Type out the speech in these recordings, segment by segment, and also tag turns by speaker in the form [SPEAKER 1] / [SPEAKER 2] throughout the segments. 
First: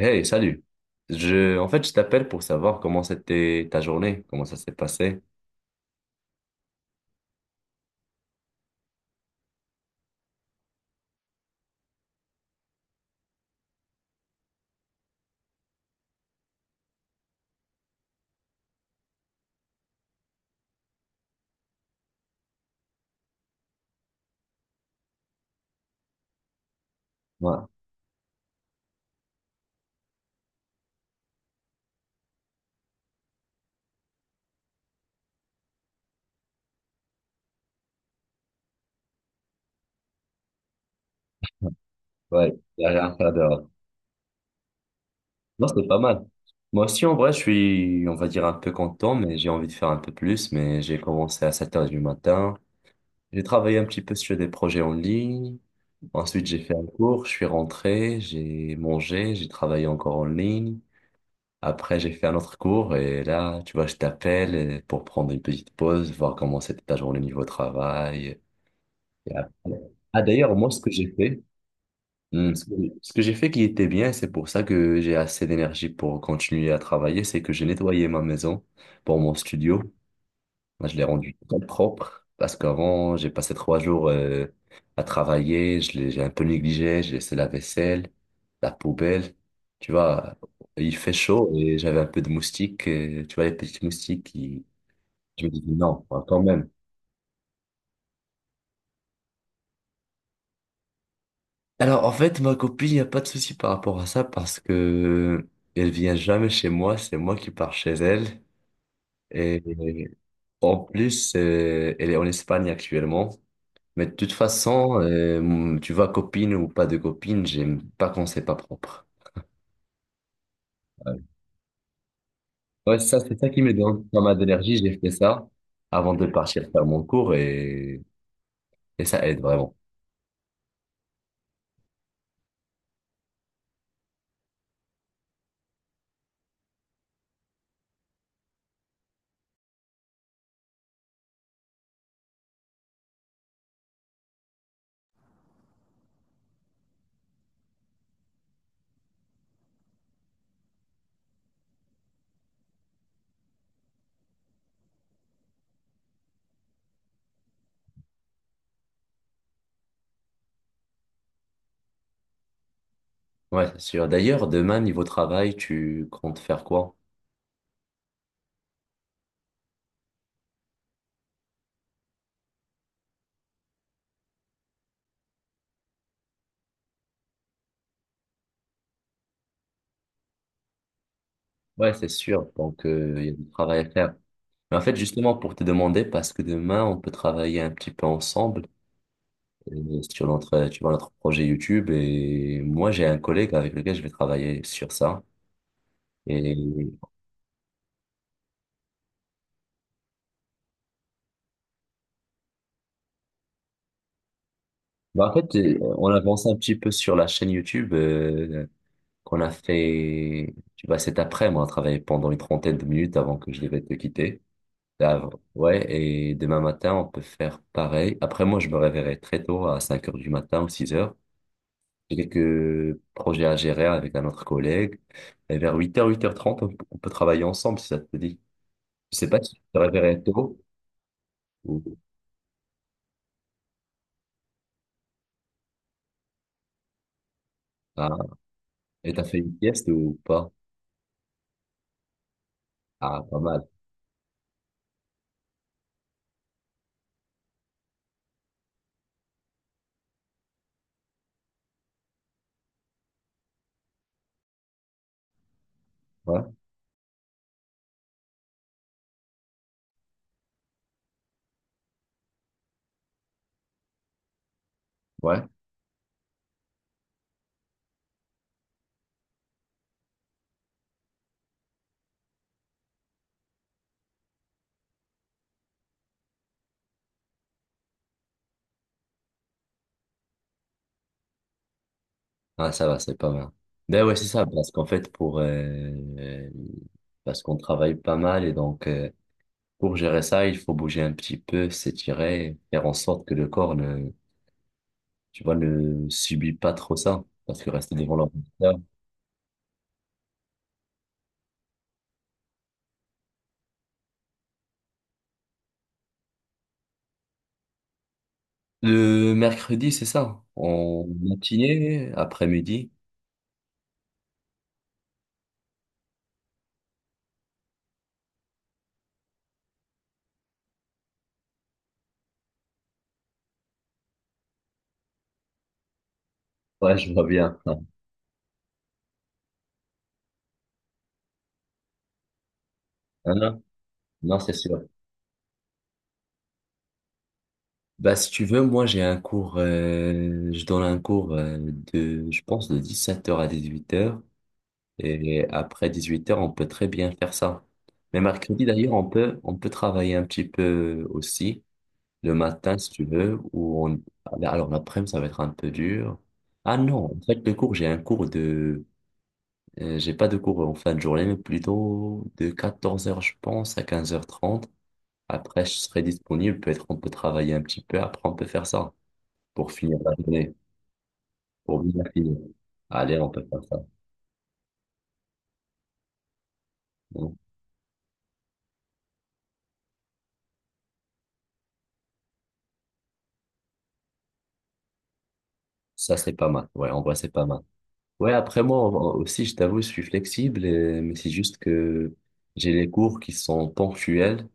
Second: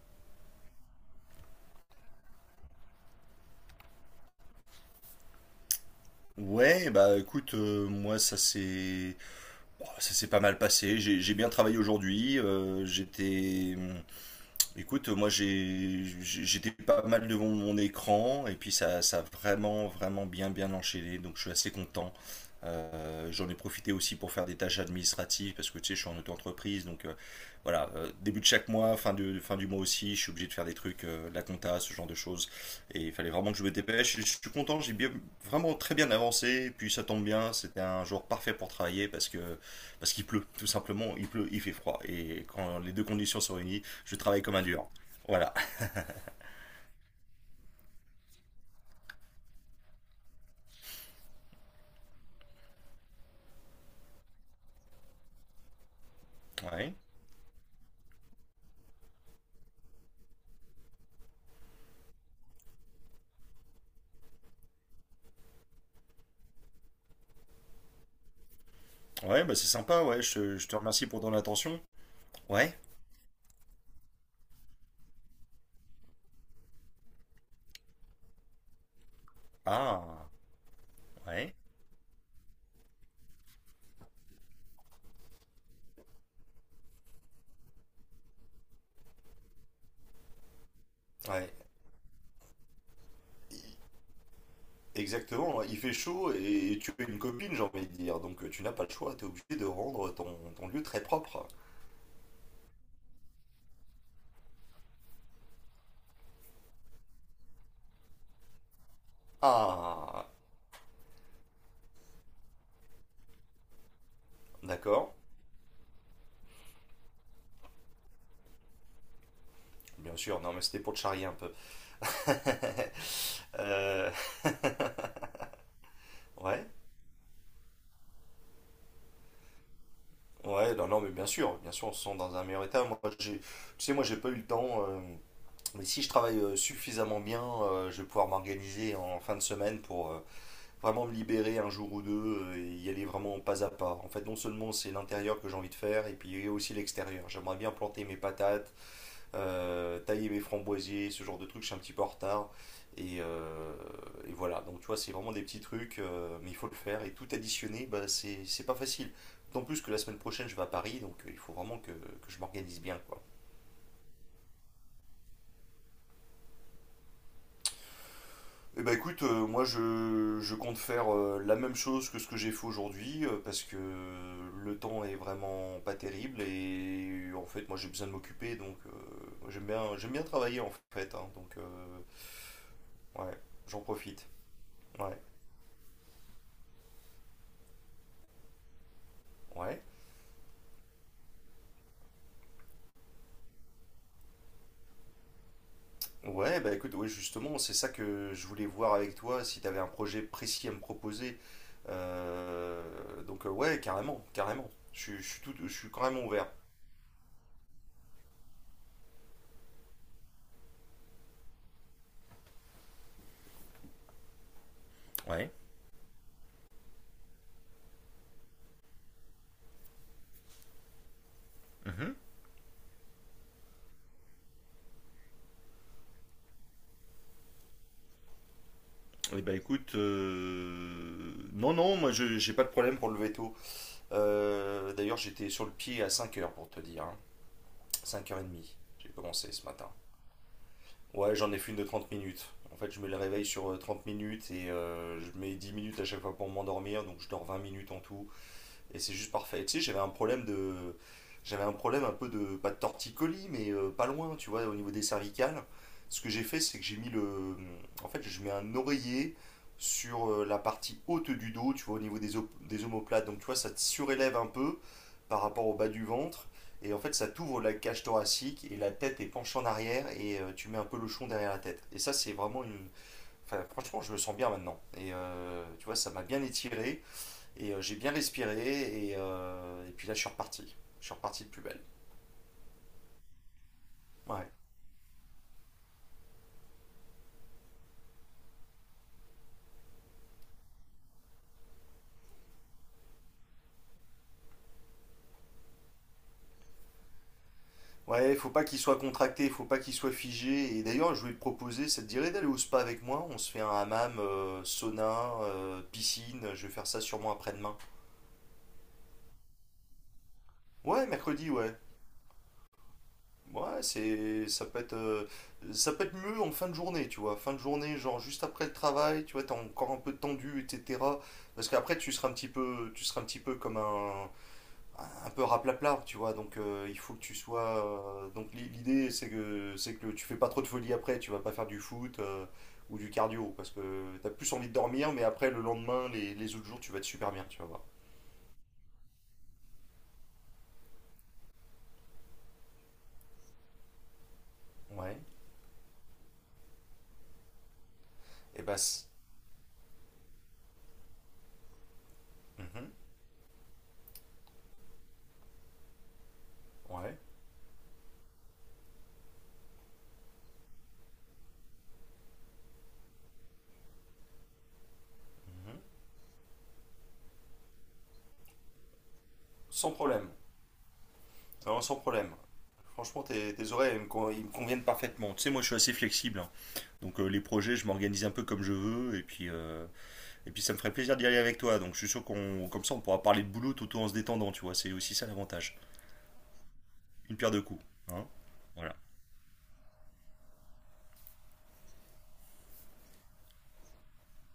[SPEAKER 1] Hey, salut. En fait, je t'appelle pour savoir comment c'était ta journée, comment ça s'est passé.
[SPEAKER 2] Ouais, bah écoute, moi ça s'est pas mal passé. J'ai bien travaillé aujourd'hui. J'étais Écoute, moi j'étais pas mal devant mon écran et puis ça a vraiment vraiment bien bien enchaîné, donc je suis assez content. J'en ai profité aussi pour faire des tâches administratives parce que tu sais je suis en auto-entreprise, donc
[SPEAKER 1] Ouais,
[SPEAKER 2] voilà. Début de chaque mois, fin du mois aussi, je suis obligé de faire des trucs, de la compta, ce genre de choses, et il fallait vraiment que je me dépêche. Je suis content, j'ai bien vraiment très bien avancé, et puis ça tombe bien, c'était un jour parfait pour travailler parce que parce qu'il pleut tout simplement, il pleut, il fait froid, et
[SPEAKER 1] ouais,
[SPEAKER 2] quand
[SPEAKER 1] il y a
[SPEAKER 2] les
[SPEAKER 1] rien
[SPEAKER 2] deux
[SPEAKER 1] à faire
[SPEAKER 2] conditions sont
[SPEAKER 1] dehors.
[SPEAKER 2] réunies, je travaille comme un dur. Voilà.
[SPEAKER 1] Non, c'était pas mal. Moi aussi, en vrai, je suis, on va dire, un peu content, mais j'ai envie de faire un peu plus. Mais j'ai commencé à 7 heures du matin. J'ai travaillé un petit peu sur des projets en ligne. Ensuite, j'ai fait un
[SPEAKER 2] Ouais.
[SPEAKER 1] cours, je suis rentré, j'ai mangé, j'ai travaillé encore en ligne. Après, j'ai fait un autre cours et là, tu vois, je t'appelle pour prendre une petite pause, voir comment c'était ta journée niveau travail. Et
[SPEAKER 2] Ouais,
[SPEAKER 1] après...
[SPEAKER 2] bah c'est sympa,
[SPEAKER 1] Ah,
[SPEAKER 2] ouais.
[SPEAKER 1] d'ailleurs,
[SPEAKER 2] Je
[SPEAKER 1] moi,
[SPEAKER 2] te
[SPEAKER 1] ce que
[SPEAKER 2] remercie
[SPEAKER 1] j'ai
[SPEAKER 2] pour ton
[SPEAKER 1] fait,
[SPEAKER 2] attention.
[SPEAKER 1] hmm, ce que,
[SPEAKER 2] Ouais.
[SPEAKER 1] ce que j'ai fait qui était bien, c'est pour ça que j'ai assez d'énergie pour continuer à travailler, c'est que j'ai nettoyé ma maison pour mon studio.
[SPEAKER 2] Ah.
[SPEAKER 1] Là, je l'ai rendu
[SPEAKER 2] Ouais.
[SPEAKER 1] très propre parce qu'avant, j'ai passé 3 jours à travailler, je l'ai, j'ai un peu négligé, j'ai laissé la vaisselle, la poubelle. Tu vois, il fait chaud
[SPEAKER 2] Ouais.
[SPEAKER 1] et j'avais un peu de moustiques, tu vois, les petits moustiques qui... Je me
[SPEAKER 2] Exactement,
[SPEAKER 1] dis,
[SPEAKER 2] ouais. Il fait
[SPEAKER 1] non,
[SPEAKER 2] chaud,
[SPEAKER 1] quand même.
[SPEAKER 2] et tu es une copine, j'ai envie de dire, donc tu n'as pas le choix, t'es obligé de rendre ton lieu très propre.
[SPEAKER 1] Alors, en fait, ma copine, il n'y a pas de souci par rapport à ça parce que elle vient jamais chez moi, c'est moi qui pars chez elle. Et
[SPEAKER 2] Ah,
[SPEAKER 1] en plus, elle est en Espagne actuellement. Mais de toute façon,
[SPEAKER 2] d'accord,
[SPEAKER 1] tu vois, copine ou pas de copine, j'aime pas quand c'est pas propre.
[SPEAKER 2] bien sûr, non mais c'était pour te
[SPEAKER 1] Euh,
[SPEAKER 2] charrier un peu.
[SPEAKER 1] Ouais, ça, c'est ça qui me donne
[SPEAKER 2] Euh,
[SPEAKER 1] pas mal d'énergie. J'ai fait ça avant de
[SPEAKER 2] ouais,
[SPEAKER 1] partir faire mon cours et ça aide vraiment.
[SPEAKER 2] ouais, non, non mais bien sûr, on se sent dans un meilleur état. Tu sais, moi j'ai pas eu le temps, mais si je travaille suffisamment bien, je vais pouvoir m'organiser en fin de semaine pour vraiment me libérer un jour ou deux, et y aller vraiment pas à pas. En fait, non seulement c'est l'intérieur que j'ai envie de faire, et puis aussi l'extérieur. J'aimerais bien planter mes patates, tailler mes framboisiers, ce genre de trucs, je suis un petit peu en retard. Et, euh, et voilà, donc tu vois, c'est vraiment des petits trucs, mais il faut le faire. Et tout additionner, bah, c'est pas facile. D'autant plus que la semaine prochaine, je vais à Paris, donc il faut vraiment que je m'organise bien, quoi.
[SPEAKER 1] Ouais, c'est sûr. D'ailleurs, demain, niveau travail, tu comptes faire quoi?
[SPEAKER 2] Eh ben écoute, moi je compte faire la même chose que ce que j'ai fait aujourd'hui, parce que le temps est vraiment pas terrible, et en fait moi j'ai besoin de m'occuper, donc j'aime bien travailler en fait, hein, donc
[SPEAKER 1] Ouais, c'est sûr. Donc, il y a
[SPEAKER 2] ouais,
[SPEAKER 1] du travail
[SPEAKER 2] j'en
[SPEAKER 1] à faire.
[SPEAKER 2] profite.
[SPEAKER 1] Mais en fait,
[SPEAKER 2] Ouais,
[SPEAKER 1] justement, pour te demander, parce que demain, on peut travailler un petit peu ensemble
[SPEAKER 2] ouais,
[SPEAKER 1] sur notre, tu vois, notre projet YouTube. Et moi, j'ai un collègue avec lequel je vais travailler sur ça. Et
[SPEAKER 2] ouais, bah écoute, ouais, justement, c'est ça que je voulais voir avec toi si t'avais un projet précis à me proposer. Euh, donc ouais, carrément carrément,
[SPEAKER 1] bah, en fait,
[SPEAKER 2] je suis
[SPEAKER 1] on
[SPEAKER 2] carrément
[SPEAKER 1] avance
[SPEAKER 2] ouvert.
[SPEAKER 1] un petit peu sur la chaîne YouTube qu'on a fait, tu vois, cet après-midi. On a travaillé pendant une trentaine de minutes avant que je devais te quitter. Ah,
[SPEAKER 2] Ouais.
[SPEAKER 1] ouais, et demain matin, on peut faire pareil. Après, moi, je me réveillerai très tôt à 5 heures du matin ou 6 heures.
[SPEAKER 2] Mhm.
[SPEAKER 1] J'ai quelques projets à gérer avec un autre collègue. Et vers 8 heures, 8h30, on peut travailler ensemble si ça te dit. Je sais pas
[SPEAKER 2] Eh ben
[SPEAKER 1] si tu te
[SPEAKER 2] écoute,
[SPEAKER 1] réveillerais tôt
[SPEAKER 2] non, non,
[SPEAKER 1] ou
[SPEAKER 2] moi je j'ai pas de problème pour le veto. D'ailleurs, j'étais sur le pied à 5h pour te dire, hein.
[SPEAKER 1] ah,
[SPEAKER 2] 5h30, j'ai
[SPEAKER 1] et t'as fait
[SPEAKER 2] commencé
[SPEAKER 1] une
[SPEAKER 2] ce
[SPEAKER 1] sieste
[SPEAKER 2] matin.
[SPEAKER 1] ou pas.
[SPEAKER 2] Ouais, j'en ai fait une de 30 minutes. En fait, je mets le
[SPEAKER 1] Ah, pas
[SPEAKER 2] réveil
[SPEAKER 1] mal.
[SPEAKER 2] sur 30 minutes, et je mets 10 minutes à chaque fois pour m'endormir, donc je dors 20 minutes en tout. Et c'est juste parfait. Et tu sais, j'avais un problème de. J'avais un problème un peu de. Pas de torticolis, mais pas loin, tu vois, au niveau des cervicales. Ce que
[SPEAKER 1] Ouais,
[SPEAKER 2] j'ai fait, c'est que j'ai mis le. En fait, je mets un oreiller sur la partie haute du dos, tu vois, au niveau des omoplates. Donc, tu vois, ça te surélève un peu
[SPEAKER 1] ouais.
[SPEAKER 2] par rapport au bas du ventre. Et en fait, ça t'ouvre la cage thoracique et la tête est penchée en arrière, et tu mets un peu le chon derrière la tête. Et ça, c'est vraiment une. Enfin, franchement, je me sens bien maintenant. Et tu vois, ça m'a bien étiré. Et j'ai bien respiré, et puis là, je suis reparti. Je suis reparti de plus belle.
[SPEAKER 1] Ah, ça va, c'est pas mal. Ben ouais, c'est ça,
[SPEAKER 2] Ouais.
[SPEAKER 1] parce qu'en fait, pour parce qu'on travaille pas mal et donc pour gérer ça, il faut bouger un petit peu, s'étirer, faire en sorte que le corps ne, tu vois, ne subit pas trop ça. Parce que rester devant
[SPEAKER 2] Ouais, faut pas qu'il
[SPEAKER 1] l'ordinateur...
[SPEAKER 2] soit contracté, faut pas qu'il soit figé. Et d'ailleurs, je voulais te proposer, ça te dirait d'aller au spa avec moi? On se fait un hammam, sauna, piscine. Je vais faire ça sûrement après-demain.
[SPEAKER 1] Le mercredi, c'est ça? En
[SPEAKER 2] Ouais, mercredi, ouais.
[SPEAKER 1] matinée, après-midi?
[SPEAKER 2] Ouais, ça peut être mieux en fin de journée, tu vois. Fin de journée, genre juste après le travail, tu vois, t'es encore un peu tendu, etc. Parce qu'après, tu seras un petit peu comme un peu raplapla, tu vois. Donc
[SPEAKER 1] Ouais,
[SPEAKER 2] il
[SPEAKER 1] je
[SPEAKER 2] faut que
[SPEAKER 1] vois
[SPEAKER 2] tu
[SPEAKER 1] bien.
[SPEAKER 2] sois.
[SPEAKER 1] Non,
[SPEAKER 2] Donc l'idée, c'est que tu fais pas trop de folie après. Tu vas pas faire du foot, ou du
[SPEAKER 1] non,
[SPEAKER 2] cardio,
[SPEAKER 1] non,
[SPEAKER 2] parce que t'as
[SPEAKER 1] non, c'est
[SPEAKER 2] plus envie de
[SPEAKER 1] sûr.
[SPEAKER 2] dormir, mais après, le lendemain, les autres jours, tu vas être super bien, tu vas voir.
[SPEAKER 1] Bah, si tu veux, moi, j'ai un cours, je donne un cours de, je pense, de 17h à 18h.
[SPEAKER 2] Ouais.
[SPEAKER 1] Et après 18h, on peut très bien faire ça. Mais
[SPEAKER 2] Et
[SPEAKER 1] mercredi,
[SPEAKER 2] bah
[SPEAKER 1] d'ailleurs,
[SPEAKER 2] c-
[SPEAKER 1] on peut travailler un petit peu aussi, le matin, si
[SPEAKER 2] Mhm.
[SPEAKER 1] tu veux, ou on... Alors, l'après-midi, ça va être un peu dur. Ah non,
[SPEAKER 2] Ouais.
[SPEAKER 1] en fait, le cours, j'ai un cours de... j'ai pas de cours en fin de journée, mais plutôt de 14h, je pense, à 15h30. Après, je
[SPEAKER 2] Mhm.
[SPEAKER 1] serai disponible. Peut-être on peut travailler un petit peu. Après, on peut faire ça pour
[SPEAKER 2] Sans
[SPEAKER 1] finir la
[SPEAKER 2] problème.
[SPEAKER 1] journée,
[SPEAKER 2] Non,
[SPEAKER 1] pour
[SPEAKER 2] sans
[SPEAKER 1] bien
[SPEAKER 2] problème.
[SPEAKER 1] finir. Allez,
[SPEAKER 2] Franchement,
[SPEAKER 1] on peut
[SPEAKER 2] tes,
[SPEAKER 1] faire
[SPEAKER 2] tes
[SPEAKER 1] ça.
[SPEAKER 2] horaires, ils me conviennent parfaitement. Tu sais, moi, je suis assez flexible, hein. Donc,
[SPEAKER 1] Bon,
[SPEAKER 2] les projets, je m'organise un peu comme je veux. Et puis, ça me ferait plaisir d'y aller avec toi, donc je suis sûr qu'on, comme ça, on pourra parler de boulot tout en se détendant, tu vois. C'est aussi ça l'avantage.
[SPEAKER 1] ça, c'est pas mal. Ouais, en vrai, c'est
[SPEAKER 2] Une
[SPEAKER 1] pas
[SPEAKER 2] pierre
[SPEAKER 1] mal.
[SPEAKER 2] deux coups, hein.
[SPEAKER 1] Ouais, après, moi
[SPEAKER 2] Voilà.
[SPEAKER 1] aussi, je t'avoue, je suis flexible, mais c'est juste que j'ai les cours qui sont ponctuels.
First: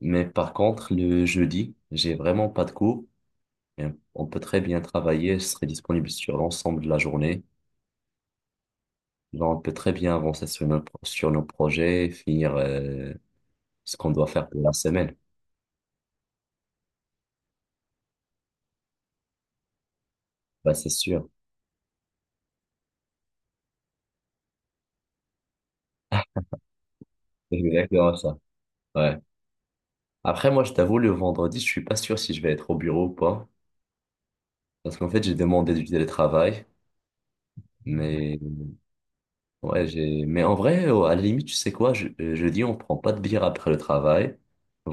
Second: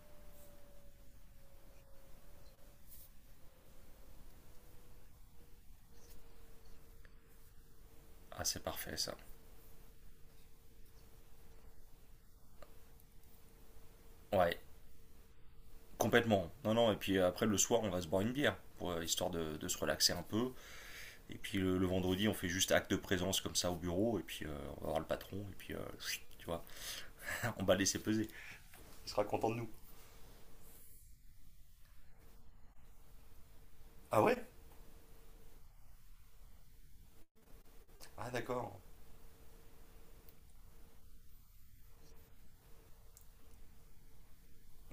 [SPEAKER 1] Mais par contre, le jeudi, j'ai vraiment pas de cours. Et on peut très bien travailler. Je serai disponible sur l'ensemble de la journée.
[SPEAKER 2] Ah, c'est parfait ça.
[SPEAKER 1] Genre, on peut très bien avancer sur nos projets, finir ce qu'on doit faire
[SPEAKER 2] Ouais,
[SPEAKER 1] pour la semaine.
[SPEAKER 2] complètement. Non, non. Et puis après, le soir, on va se boire une bière, pour, histoire de se relaxer un peu.
[SPEAKER 1] Bah, c'est sûr.
[SPEAKER 2] Et puis le vendredi, on fait juste acte de présence comme ça au bureau, et puis on va voir le patron, et puis chut, tu vois,
[SPEAKER 1] C'est
[SPEAKER 2] on va le laisser
[SPEAKER 1] exactement
[SPEAKER 2] peser.
[SPEAKER 1] ça.
[SPEAKER 2] Il
[SPEAKER 1] Ouais.
[SPEAKER 2] sera content de nous.
[SPEAKER 1] Après, moi, je t'avoue, le vendredi, je suis pas sûr si je vais être au bureau ou pas.
[SPEAKER 2] Ah, ouais?
[SPEAKER 1] Parce qu'en fait, j'ai demandé du télétravail.
[SPEAKER 2] Ah,
[SPEAKER 1] Mais,
[SPEAKER 2] d'accord.
[SPEAKER 1] ouais, j'ai... mais en vrai, à la limite, tu sais quoi, jeudi, on prend pas de bière après le travail.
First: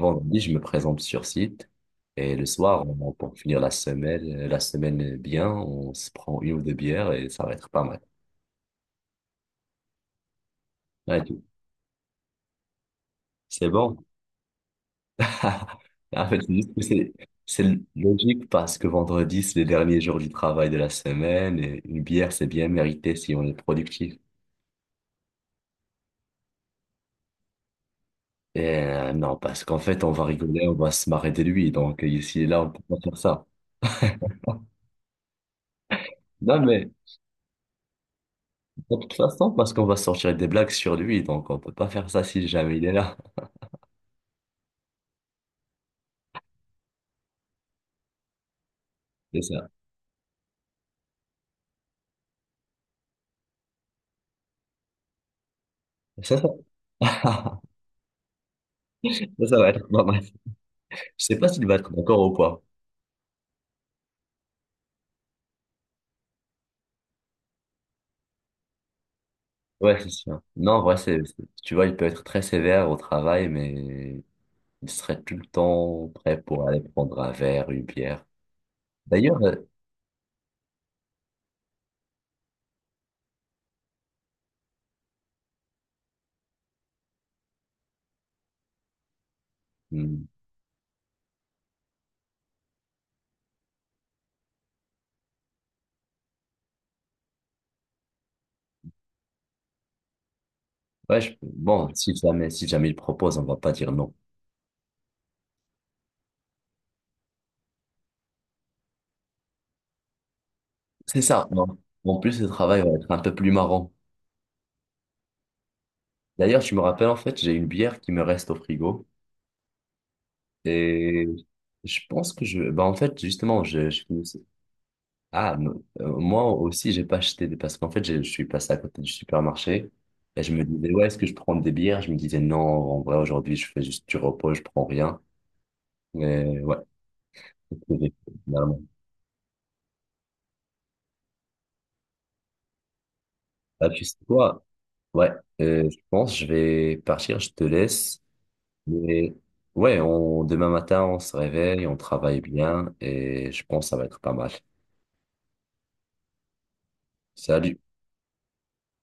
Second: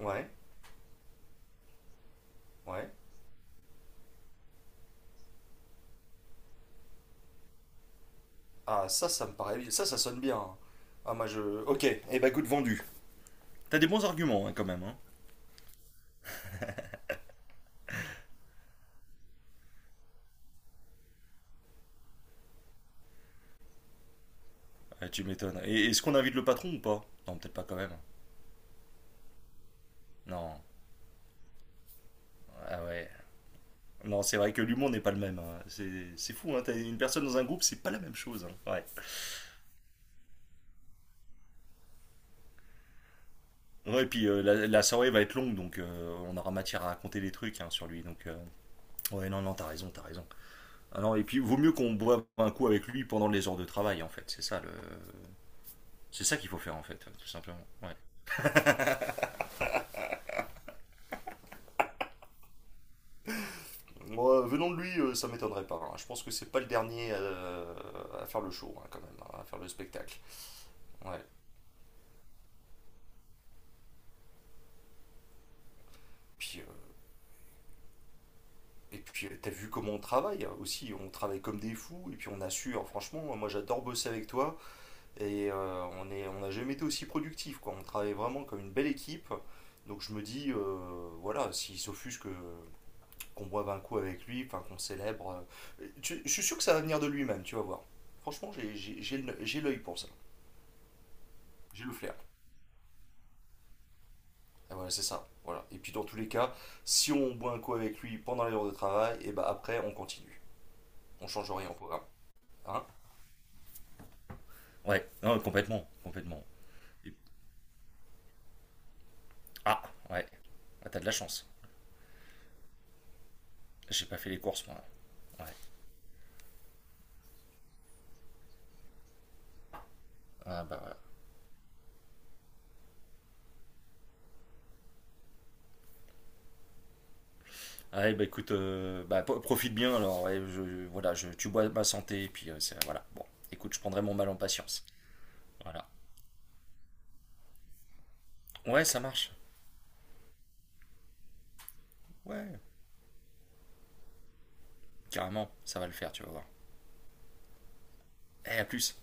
[SPEAKER 2] Ouais,
[SPEAKER 1] je me présente sur site. Et le soir,
[SPEAKER 2] ouais.
[SPEAKER 1] pour finir la semaine bien, on se prend une ou deux bières et ça va être pas mal.
[SPEAKER 2] Ah, ça me paraît bien. Ça sonne bien. Ah,
[SPEAKER 1] Ouais,
[SPEAKER 2] moi je, ok. Eh ben, goût de vendu.
[SPEAKER 1] c'est
[SPEAKER 2] T'as des
[SPEAKER 1] bon.
[SPEAKER 2] bons arguments, hein, quand même. Hein.
[SPEAKER 1] En fait, c'est juste que c'est logique parce que vendredi, c'est le dernier jour du travail de la semaine et une bière, c'est bien mérité si on est productif.
[SPEAKER 2] Ah, tu m'étonnes. Et est-ce qu'on invite le patron ou pas? Non, peut-être pas quand même.
[SPEAKER 1] Et non, parce qu'en fait, on va
[SPEAKER 2] Non,
[SPEAKER 1] rigoler, on va se marrer de lui. Donc, ici et là, on peut
[SPEAKER 2] ah
[SPEAKER 1] pas
[SPEAKER 2] ouais.
[SPEAKER 1] faire ça.
[SPEAKER 2] Non, c'est vrai que l'humour n'est pas le même, hein. C'est fou, hein.
[SPEAKER 1] Non,
[SPEAKER 2] T'as
[SPEAKER 1] mais
[SPEAKER 2] une personne dans un groupe, c'est pas la même chose, hein. Ouais.
[SPEAKER 1] de toute façon, parce qu'on va sortir des blagues sur lui. Donc, on peut pas faire ça si jamais il est là.
[SPEAKER 2] Ouais, et puis la soirée va être longue, donc on aura matière à raconter des trucs, hein, sur lui. Donc, ouais, non,
[SPEAKER 1] C'est
[SPEAKER 2] non, t'as
[SPEAKER 1] ça.
[SPEAKER 2] raison, t'as raison. Ah non, et puis vaut mieux qu'on boive un coup avec lui pendant les heures de travail, en fait. C'est
[SPEAKER 1] C'est
[SPEAKER 2] ça qu'il faut faire, en fait,
[SPEAKER 1] ça.
[SPEAKER 2] tout simplement. Ouais.
[SPEAKER 1] Ça va être pas mal. Je sais pas s'il va être d'accord ou quoi.
[SPEAKER 2] Moi, venant de lui, ça m'étonnerait pas, hein. Je pense que c'est pas le dernier, à faire le show, hein, quand même, hein, à faire le
[SPEAKER 1] Ouais, c'est
[SPEAKER 2] spectacle.
[SPEAKER 1] sûr. Non, en vrai, c'est,
[SPEAKER 2] Ouais.
[SPEAKER 1] c'est- tu vois, il peut être très sévère au travail, mais il serait tout le temps prêt
[SPEAKER 2] Puis,
[SPEAKER 1] pour
[SPEAKER 2] euh,
[SPEAKER 1] aller prendre un verre, une bière.
[SPEAKER 2] Et puis,
[SPEAKER 1] D'ailleurs,
[SPEAKER 2] t'as vu comment on travaille, hein, aussi, on travaille comme des fous, et puis on assure, franchement, moi j'adore bosser avec toi, et on n'a jamais été aussi productif, quoi. On travaille vraiment comme une belle équipe, donc je me
[SPEAKER 1] hmm,
[SPEAKER 2] dis, voilà, s'il s'offusque que qu'on boive un coup avec lui, enfin qu'on célèbre, je suis sûr que ça va venir de lui-même, tu vas voir. Franchement, j'ai l'œil pour ça,
[SPEAKER 1] ouais,
[SPEAKER 2] j'ai
[SPEAKER 1] bon,
[SPEAKER 2] le
[SPEAKER 1] si
[SPEAKER 2] flair.
[SPEAKER 1] jamais, si jamais il propose, on va pas dire non.
[SPEAKER 2] Et voilà, c'est ça, voilà. Et puis dans tous les cas, si on boit un coup avec lui pendant les heures de travail, et ben après on continue,
[SPEAKER 1] C'est
[SPEAKER 2] on
[SPEAKER 1] ça,
[SPEAKER 2] change
[SPEAKER 1] non.
[SPEAKER 2] rien au programme,
[SPEAKER 1] En plus, le travail
[SPEAKER 2] hein.
[SPEAKER 1] va être un peu plus marrant.
[SPEAKER 2] Ouais, non, complètement, complètement.
[SPEAKER 1] D'ailleurs, je me rappelle,
[SPEAKER 2] Et-
[SPEAKER 1] en fait, j'ai une bière qui me reste au frigo.
[SPEAKER 2] Ah, ouais. Ah, t'as de la
[SPEAKER 1] Et
[SPEAKER 2] chance.
[SPEAKER 1] je pense que je... Bah, en fait, justement, je
[SPEAKER 2] J'ai pas fait les
[SPEAKER 1] finissais...
[SPEAKER 2] courses, moi. Ouais.
[SPEAKER 1] Ah, me- moi aussi, j'ai pas acheté des... Parce qu'en fait, je suis passé à côté du supermarché. Et je me
[SPEAKER 2] Ah, bah,
[SPEAKER 1] disais,
[SPEAKER 2] voilà.
[SPEAKER 1] ouais, est-ce que je prends des bières? Je me disais, non, en vrai, aujourd'hui, je fais juste du repos, je prends rien. Mais ouais,
[SPEAKER 2] Ouais, bah écoute,
[SPEAKER 1] finalement.
[SPEAKER 2] bah, profite bien alors. Ouais, voilà, tu bois ma santé, et puis voilà. Bon, écoute, je
[SPEAKER 1] Ah,
[SPEAKER 2] prendrai
[SPEAKER 1] tu
[SPEAKER 2] mon
[SPEAKER 1] sais
[SPEAKER 2] mal en
[SPEAKER 1] quoi?
[SPEAKER 2] patience.
[SPEAKER 1] Ouais,
[SPEAKER 2] Voilà.
[SPEAKER 1] je pense que je vais partir, je te laisse.
[SPEAKER 2] Ouais, ça marche.
[SPEAKER 1] Mais ouais, demain matin, on se réveille, on travaille
[SPEAKER 2] Ouais,
[SPEAKER 1] bien et je pense que ça va être pas mal.
[SPEAKER 2] carrément, ça va le faire, tu vas voir.
[SPEAKER 1] Salut.
[SPEAKER 2] Eh, à plus.